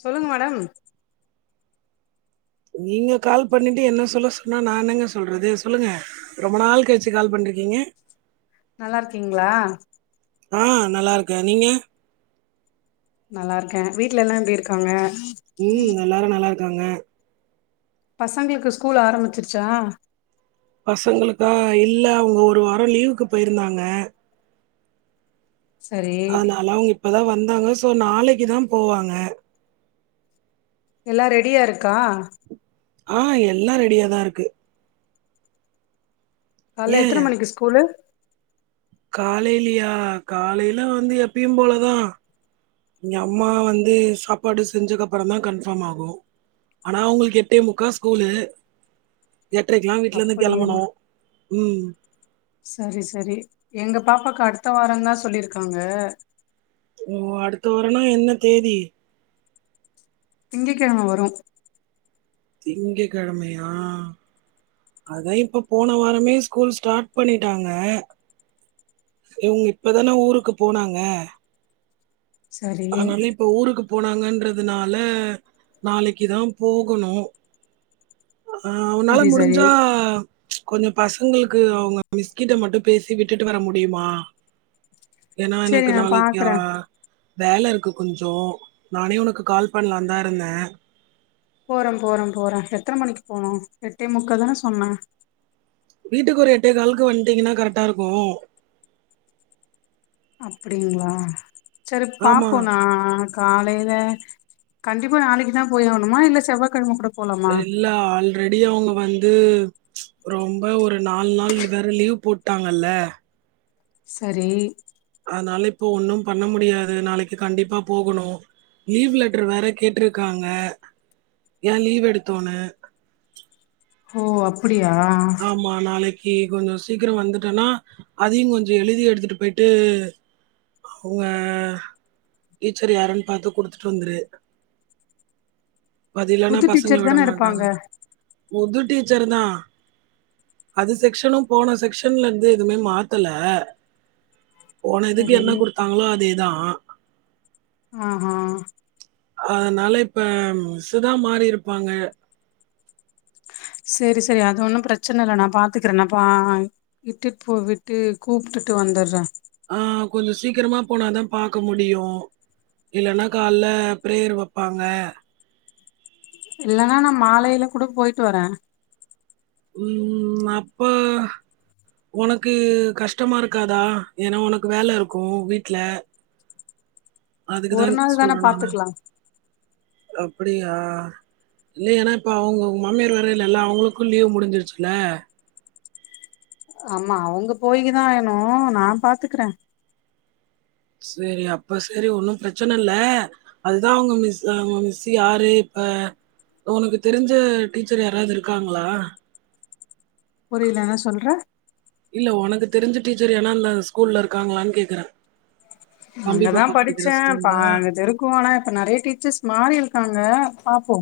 சொல்லுங்க மேடம் நீங்க கால் பண்ணிட்டு என்ன சொல்ல சொன்னா நா என்னங்க சொல்றது சொல்லுங்க ரொம்ப நாள் கழிச்சு கால் பண்ருக்கீங்க நல்லா இருக்கீங்களா ஆ நல்லா இருக்கே நீங்க நல்லா இருக்கே வீட்லல்லா எப்டி இருக்காங்க உம் எல்லாரு நல்லாருக் க்காங்க பசங்களுக்கு ஸ்கூல் ஆரம்பிச்சிருச்சா பசங்களுக்கா இல்ல அவுங்க ஒரு வாரோ லீவுக்கு போயிருந்தாங்க சரி அதனால அவுங்க இப்பதா வந் தாங்க சோ நாளைக்குதா போவாங்க எல்லா ரெடியா இருக்கா ஆ எல்லா ரெடியாதா இருக்கு கால்ல எத்தன மணிக்கு ஸ்கூலு காலேலியா காலையில வந்து எப்பியு போலதா ங்க அம்மா வந்து சாப்பாடு செஞ்தக்கப்பறோ தா கன்ஃபார்ம் ஆகு ஆனா அவங்களுக்கு எட்டே முக்கா ஸ்கூலு எட்டரைக்கெல்லாம் வீட்ல இருந்து அப்படியா கிளம்பணும் ம் சரி சரி எங்க பாப்பாக் க அடுத்த வாரோ தா சொல்லிருக்காங்க ஓ அடுத்த வரான்னா என்ன தேதி திங்க கிழம வரு திங்க கிழமையா அதா இப்ப போன வாரமே ஸ்கூல் ஸ்டார்ட் பண்ணிட்டாங்க இவங்க இப்பதான ஊருக்கு போனாங்க சரி அதனால இப்ப ஊருக்கு போனாங்கறத் அதனால நாளைகுதா போகணு ஆ உனால சரி சரி முடிஞ்சா ம்ச் கொஞ்சோ பசங்களுக்கு அவங்க மிஸ் கிட்ட மட்டு பேசி விட்டுட்டு வர முடியுமா ஏன்னா சரி எனக்கு நா நாளைக்கா பாக்குறே வேல இருக்கு கொஞ்சோ நானே உனக்கு கால் பண்ணலாந்தா இருந்தே போறே போறே போறே எத்தன மணிக்கு போனு எட்டே முக்க தான சொன்ன வீட்டுக்கு ஒரு எட்ட காலுக்கு வந்துட்டீங்கன்னா கரெக்டா இருக்கு அப்டிங்களா சரி ஆமா பாப்போ நா காலையில கண்டிப்பா நாளைகுதா போய் ஆகணுமா இல்ல செவ்வாக்கிழம கூட போலாமா இல்ல ஆல்ரெடி அவங்க வந் து ம்ச் ரொம்ப ஒரு நாலு நாள் வேற லீவ் போட்டாங்கல்ல சரி அதனால இப்ப ஒன்னு பண்ண முடியாது நாளைக்கு கண்டிப்பா போகணு லீவ் லெட்டர் வேற கேட்ருக்காங்க ஏன் லீவ் எடுத்தோன்னு ஓ அப்பி அப்டியா ஏ கொஞ்ச சீக்கிர வந்துட்டன்னா அதையு கொஞ்ச எழுதி எடுத்துட்டு போயிட்டு அவங்க டீச்சர் யாருன்னு பாத்து குடுத்துட்டுவந்துரு அது இல்லனா புது பசங்கள டீச்சர் தான விடமாட்டாங்க இருப்பாங்க புது டீச் ச்சருதா அது செக்ஷனு போன செக்ஷன்ல இருந்து எதுவுமே மாத்தல போன இதுக்கு சரி என்ன குடுத்தாங்களோ அதேதா ஆஹா அதனால இப்ப மிஸ்சுதா மாறி இருப்பாங்க செரி செரி அது ஒன்னு பிரச்சன இல்ல நா பாத்துக்றே பா இட்டுட்டு போ விட்டு கூப்டுட்டு வந்துட்றே ஆ கொஞ்ச சீக்கிரமா போனாதா பாக்க முடியு இல்லன்னா கால்ல பிரேயர் வைப்பாங்க இல்லன்னா நா மாலைல கூட போயிட்டு வரே உம் அப்ப உனக்கு கஷ்டமா இருக்காதா ஏன்னா உனக்கு வேலை இருக்கு வீட்ல அதுக்கு ஒரு தான் நாள் தான பாத்துக்கலா அப்டியா இல்ல ஏன்னா இப்ப அவங்க உங்க மாமியார் வேற இல்லல்ல அவங்களுக்கு லீவ் முடிஞ்சிருச்சுல ஆமா அவங்க போய்க்குதா வேணு நா பாத்துக்றே சேரி அப்ப சேரி ஒன்னு பிரச்சன இல்ல அதுதா அவங்க மிஸ் அவங்க மிஸ் யாரு இப்ப உனக்கு தெரிஞ்ச டீச்சர் யாராவது இருக்காங்களா புரில என்ன சொல்ற இல்ல உனக்கு தெரிஞ்ச டிச்சர் யானா இந்த ஸ்கூல்ல இருக்காங்களான்னு கேக்குறே அங்கதா படிச்சே பா அங்க தெருக்குவாங்க இப்ப நெறைய டீச்சர்ஸ் மாறி இருக்காங்க ங்க பாப்போ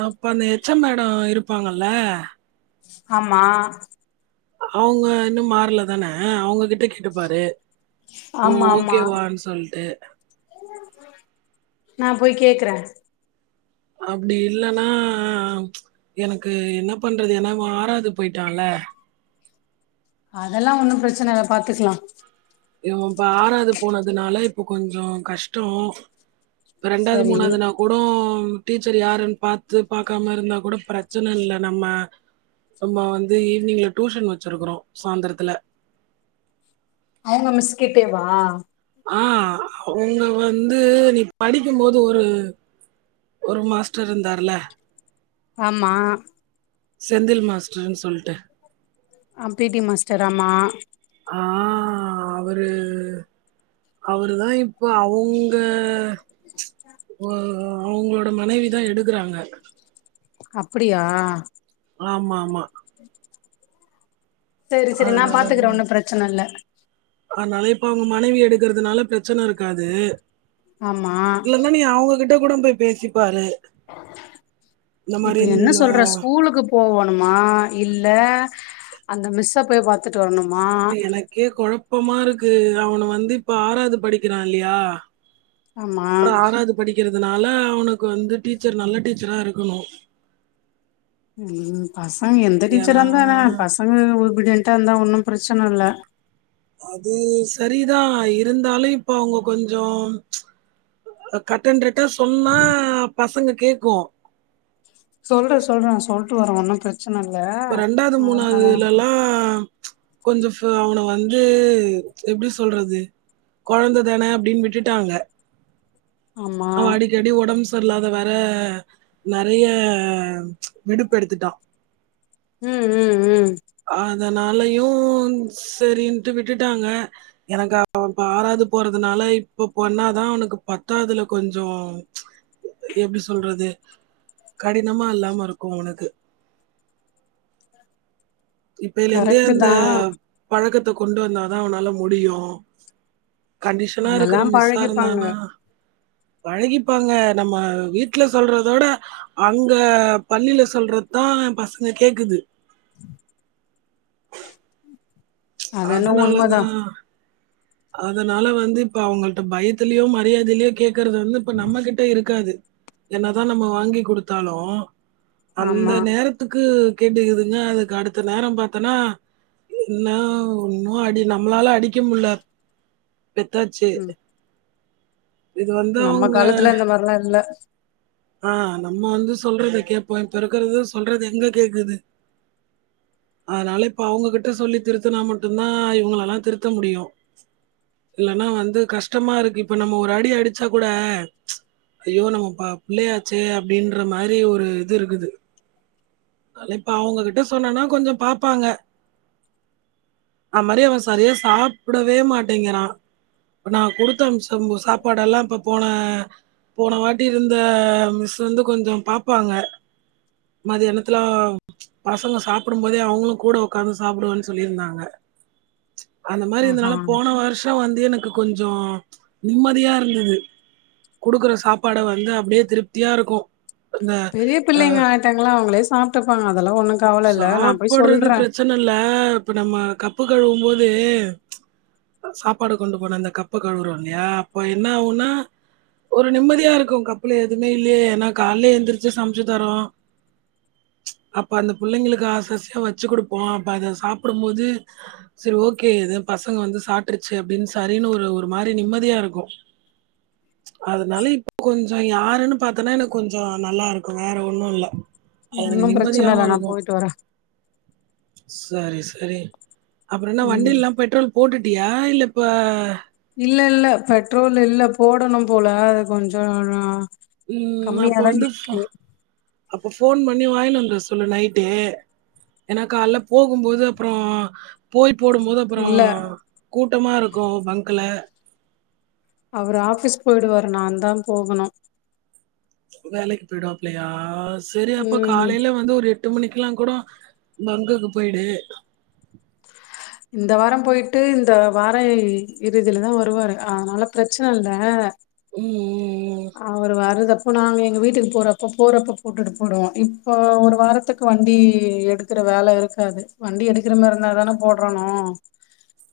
அப்ப அந்த எச் எம் மேடம் இருப்பாங்கல்ல ஆம்மா அவங்க இன்னு மாறல தான அவங்ககிட்ட கேட்டுப்பாரு ஆமா ஆமா ஓகேவான்னு சொல்ட்டு நா போய் கேக்குறே அப்டி இல்லைன்னா எனக்கு என்ன பண்றது ஏன்னா இவன் ஆறாவது போயிட்டான்ல அதெல்லா ஒன்னு பிரச்சன இல பாத்துக்கலா இவன்ப்ப ஆறாது போனதுனால இப்ப கொஞ்சோ கஷ்டோ இப்ப ரெண்டாவது சரி மூணாவதுனா கூட டீச்சர் யாருன்னு பாத்து பாக்காம இருந்தா கூட பிரச்சன இல்ல நம்ம நம்ம வந்து ஈவினிங்ல டியூஷன் வச்சிருக்குறோ சாயந்திரத்துல அவங்க மிஸ்கிட்டேவா ஆ அவங்க வந்து நீ படிக்கும்போது ஒரு ஒரு மாஸ்டர் இருந்தார்ல ஆம்மா செந்தில் மாஸ்டர்ன்னு சொல்ட்டு அ பி டி மாஸ்டர் ஆமா ஆ அவரு அவரு தா இப்ப அவங்க ஓ ஓ அவங்களோட மனைவி தா எடுக்றாங்க அப்டியா ஆமா ஆமா செரி செரி நா அதனால பாத்துக்கறே ஒன்னு பிரச்சனை இல்ல அனால இப்ப அவங்க மனைவி எடுக்கறதுனால பிரச்சனை இருக்காது ஆமா கூடம் போய் பேசிப்பாரு இப்ப என்ன இந்த சொல்ற ஸ்கூலுக்கு போவணுமா இல்ல அந்த மிஸ்ஸ போய் பாத்துட்டு வரணும் எனக்கே கொழப்பமா இருக் க்கு அவனை வந்து இப்ப ஆறாவது படிக்கிறா இல்லையா ஆமா அப்ற ஆறாவது படிக்கிற அதனால அவனுக்கு வந்து டீச்சர் நல்ல டீச்சராக இருக்கணு உஹம் பசங்க எந்த டீச்சராந்தானெனா பசங்க உருபடி க இருந்தா ஒன்னு பிரச்சனை இல் அது சரிதா இருந்தாலு இப்ப அவங்க கொஞ்சோ கட் அண்ரைட்டா சொன்னா பசங்க கேக்கு சொல்றே சொல்றே சொல்லிட்டு வரே ஒன்னு பிரச்ச இப்ப ரெண்டாவது மூணாவதுலல்லா கொஞ்சோ அவனை வந்து எப்டி சொல்றது கொழந்த தானே அப்டின்னு விட்டுட்டாங்க ஆமா அவ அடிக்க அடி ஒடம்பு ச செரில்லாத வேற நெறைய விடுப்பு எடுத்துட்டா உம் உம் உம் அதனாலயையு சரின்ட்டு விட்டுட்டாங்க எனக்கு அப் ப ஆறாவது போறதுனால இப்ப பொண்ணாதா உனக்கு பத்தாதுல கொஞ்சோ எப்டி சொல்றது கடினமா இல்லாம இருக்கு உனக்கு இப்பையிலிந்தே கரெக்ட்டு அந்த தா பழக்க த்த கொண்டு வந்தாதா அவனால முடியு கண்டிஷனா அதெல்லா இருக்கற மிஸ்ஸா பழகிப்பாங்க இருந்தானா பழகிப்பாங்க நம்ம வீட்டுல சொல்றதவிட அங்க பள்ளியில சொல்றதுதா பசங்க கேக்குது அது என்ன அதனால உண்மதா தான் அதனால வந்து இப்ப அவங்கள்ட பயத்தலயோ மரியாதையிலயோ கே கேக்குறது வந்து இப்ப நம்மகிட்ட இருக்காது என்னதா நம்ம வாங்கி குடுத்தாலு அந்த ஆமா நேரத்துக்கு கேட்டுக்குதுங்க அதுக்கு அடுத்த நேர பாத்தோன்னா இன்னு இன்னு அடி நம்மளால அடிக்க முல பெத்தாச்சி ம் நம்ம காலத்துல இந்த மாதிரிலா இல்ல ஆஹ் நம்ம வந்து சொல்றத கேப்போ இப்பருக் [unintelligible] சொல்றது எங்க கேக்குது அதனால இப்ப அவங்ககிட்ட சொல்லி திருத்துனா மட்டும்தா இவுங்களலாம் திருத்த முடியு இல்லன்னா வந்து கஷ்டமா இருக்கு இப்ப நம்ம ஒரு அடி அடிச்சா கூட ஐயோ நம்ம பா புள்ளையாச்சே அப்டின்ற மாரி ஒரு இது இருக்குது இப்ப அவுங்ககிட்ட சொன்னனா கொஞ்சோ பாப்பாங்க அதுமாரி அவன் சரியா சாப் சாப்புடவே மாட்டேங்கிறான் நா குடுத்தம்ச்ச சாப்பாடெல்லா இப்ப போன போன வாட்டி இருந்த மிஸ் வந்து கொஞ்சோ பாப்பாங்க மதியான துல பசங்க சாப்புடும் போதே அவங்களும் கூட உக்காந்து சாப்புடுவனு சொல்லிருந்தாங்க அந்தமாரி ஆஹா இருந்தனால போன வருஷோ வந்து எனக்கு கொஞ்சோ நிம்மதியா இருந்தது குடுக்குற சாப்பாட வந்து அப்டியே திருப்தியா இருக்கும் இந்த பெரிய பிள்ளைங்க ஆயிட்டாங்களா அவங்களே சாப்ட்டுப்பாங்க அதெல்லா ஒண்ணு கவல இல்ல நா போய் சாப்புட்றது சொல்றே பிரச்சன இல்ல இப்ப நம்ம க கப்பு கழுவும் போது சாப்பாடு கொண்டு போன அந்த கப்ப கழுவுறோ இல்லயா அப்ப என்ன ஆகும்னா ஒரு நிம்மதியா இருக்கும் கப்ல எதுமே இல்லயே ஏன்னா கால்லே எந்திரிச்சு சமைச்சு தரோம் அப்ப அந்த புள்ளைங்களுக்கு ஆச ஆசயா வச்சு குடுப்போம் அப்ப இத சாப்டும் போது சரி ஓகே இது பசங்க வந்து சாப்ட்ருச்சு அப்டின்னு சரின்னு ஒரு ஒரு மாரி நிம்மதியா இருக்கும். அதனால இப்ப கொஞ்சோ யாருன்னு பாத்தன்னா எனக்கு கொஞ்சோ நல்லா இருக்கும். வேற ஒன்னும் இல்ல அது எனக்கு ஒன்னும் பிரச்சன இல்ல நிம்மதியாவும் நா இருக்கும். போயிட்டு வரே சரி சரி அப்றம் என்ன ம் வண்டிலல்லா பெட்ரோல் போட்டுட் அப்டியா இல்லப்ப இல்ல இல்ல பெட்ரோல் இல்ல போடணு போல அது கொஞ்சோ நா ம் அப்ப வந்து பா போன் பண்ணி வாங்கின்னு வந்துற சொல்லு நைட்டே ஏன்னா கால்ல போகும்போது அப்றோ போயிட் போடும்போது அப்றோ இல்ல கூட்டமா இருக்கும் பங்க்குல அவரு ஆஃபிஸ் போயிடுவாரு நான்தா போகணு வேலைக்கு போய்டுவாப்லயா சரி அப்ப ம் காலைல வந்து ஒரு எட்டு மணிக் இருக்கலா கூடோ பங்குக்கு போய்டு இந்த வாரோ போய்ட்டு இந்த வார இறுதிலதா வருவாரு அதனால பிரச்சன இல்ல ம், ம், ம். அவரு வரத இப்போ நாங்க எங்க வீட்டுக்கு போறப்போ போறப்போ போட்டுட்டு போறோம். இப்போ ஒரு வாரத்துக்கு வண்டி எடுக்ற வேல இருக்காது. வண்டி எடுக்ற மாரி இருந்தா தான போட்றணு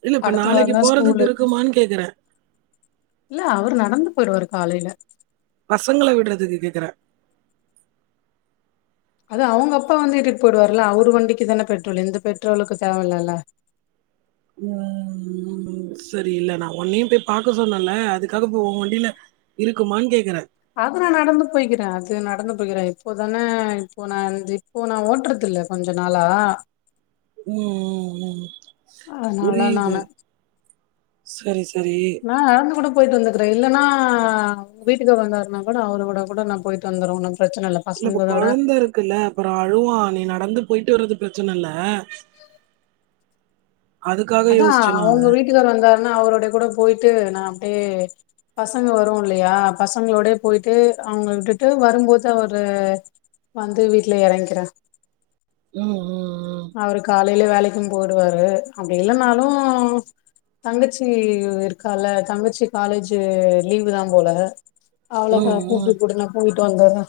இல்ல இப்ப நாளக்கி போறதுக்கு இருக்குமான்னு கேக்குறே போய்டுவார் காலையில பசங்கள விட்றதுக்கு கேக்குற அது அவங்க அப்பா வந்து இட்டுட்டு போய்டுவாருல்ல அவரு வண்டிக்கு தான பெட்ரோல் இந்த பெட்ரோலுக்கு தேவ இல்லல்ல ம் சரி இல்ல நா ஒன்னையு போய் பாக்க சொன்னேல்ல அதுக்காக இப்ப ஓ வண்டில இருக்குமான்னு கேக்குற அது நா நடந்து போய்க்கிறே அது நடந்து போய்க்கிறே இப்போதான இப்போ நா இந் இப்போ நா ஓட்றதில்ல கொஞ்ச நாளா ம் ம் ம் அதனால புரியுது நானு செரி நா நடந்து கூடப் போயிட்டு வந்துக்குறே இல்லன்னா வீட்டுக்காரு வந்தாருனா கூட அவரு கூட கூட நா போயிட்டு வந்துருவே ஒண்ணும் இல்ல இப்ப கொழந்த இருக்குல்ல அப்றோ அழுவா நீ நடந்து போய்ட்டு வர்றது பிரச்னயில்ல அதுக்காக அதா யோசிச்சே நானு அவுங்க வீட்டுகாரர் வந்தார் னா அவரோடே கூட போயிட்டு நா அப்டே பசங்க வரும் இல்லயா பசங்களோடயே போயிட்டு அவுங்க விட்டுட்டு வரும்போது அவரு வந்து வீட்ல எறங்கிறே. உம் உம் உம் அவரு காலையிலே வேலக்கும் போயிடுவாரு. அப்டி இல்லன்னாலு தங்கச்சி இருக்கால்ல, தங்கச்சி காலேஜ் லீவ் தா போல. ம் அவளக்கா ம் ம் கூப்டுட் கூட நா போய் ட்டு வருவே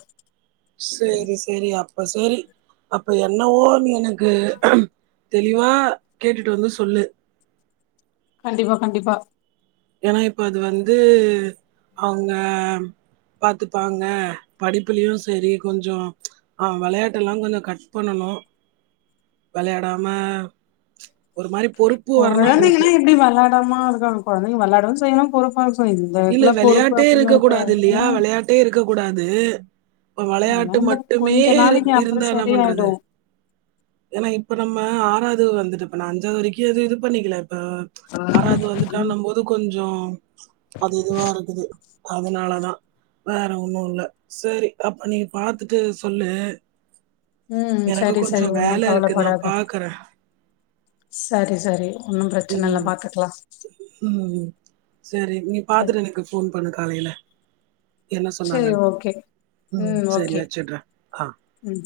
சேரி சேரி அப்ப சேரி அப்ப என்னவோ நீ எனக்கு தெளிவா கேட்டுட்டு வந்து சொல்லு கண்டிப்பா கண்டிப்பா ஏன்னா இப்ப அது வந்து அவுங்க பாத்துப்பாங்க படிப்புலயு செரி கொஞ்சௌ ஆ வெளையாட்டெல்லா கொஞ்சோ கட் பண்ணணு வெளையாடாம ஒரு மாரி பொறுப்பு வரணு அவனுக்கு கொழந்தைங்கன்னா எப்டி வெளா டாம இருங்காங்க கொழந்தைங்க வெளையாடவு செய்ணு பொறுப் இல்ல வெளையாட்டே இருக்க கூடாது இல்லையா வெளையாட்டே இருக்க கூடாது இப்ப அதெல்லா வெளையாட்டு இந்த மட்டுமே கொஞ்ச இரு நாளைக்கு அப்றோ இருந்தா என்ன பண்றது சரியாயிடு ஏன்னா இப்ப நம்ம ஆறாது து வந்துட்டு இப்ப நா அஞ்சாவது வரைக்கு அது இது பண்ணிக்கிலா இப் ப ஆறாவது வந்துட்டா இன்னும் போது கொஞ்சொ அது இதுவா இருக்குது அதனாலதா வேற ஒன்னு இல்ல சேரி அப்ப நீங்க பாத்துட்டு சொல்லு ம் எனக்கு சரி சரி கொஞ்சம் ஒண்ணு வேலை இருக்கு. நான் கவலப்படாத பார்க்குறேன். சரி சரி ஒன்னு பிரச்சன இல்ல ம் பாத்துக்கலா ம் செரி நீ சரி பாத்துட்டு எனக்கு ஃபோன் பண்ணு டா காலைல சேரி ஓகே ம் சரி ஓகே வச்சுடுறேன். ஆ. ம்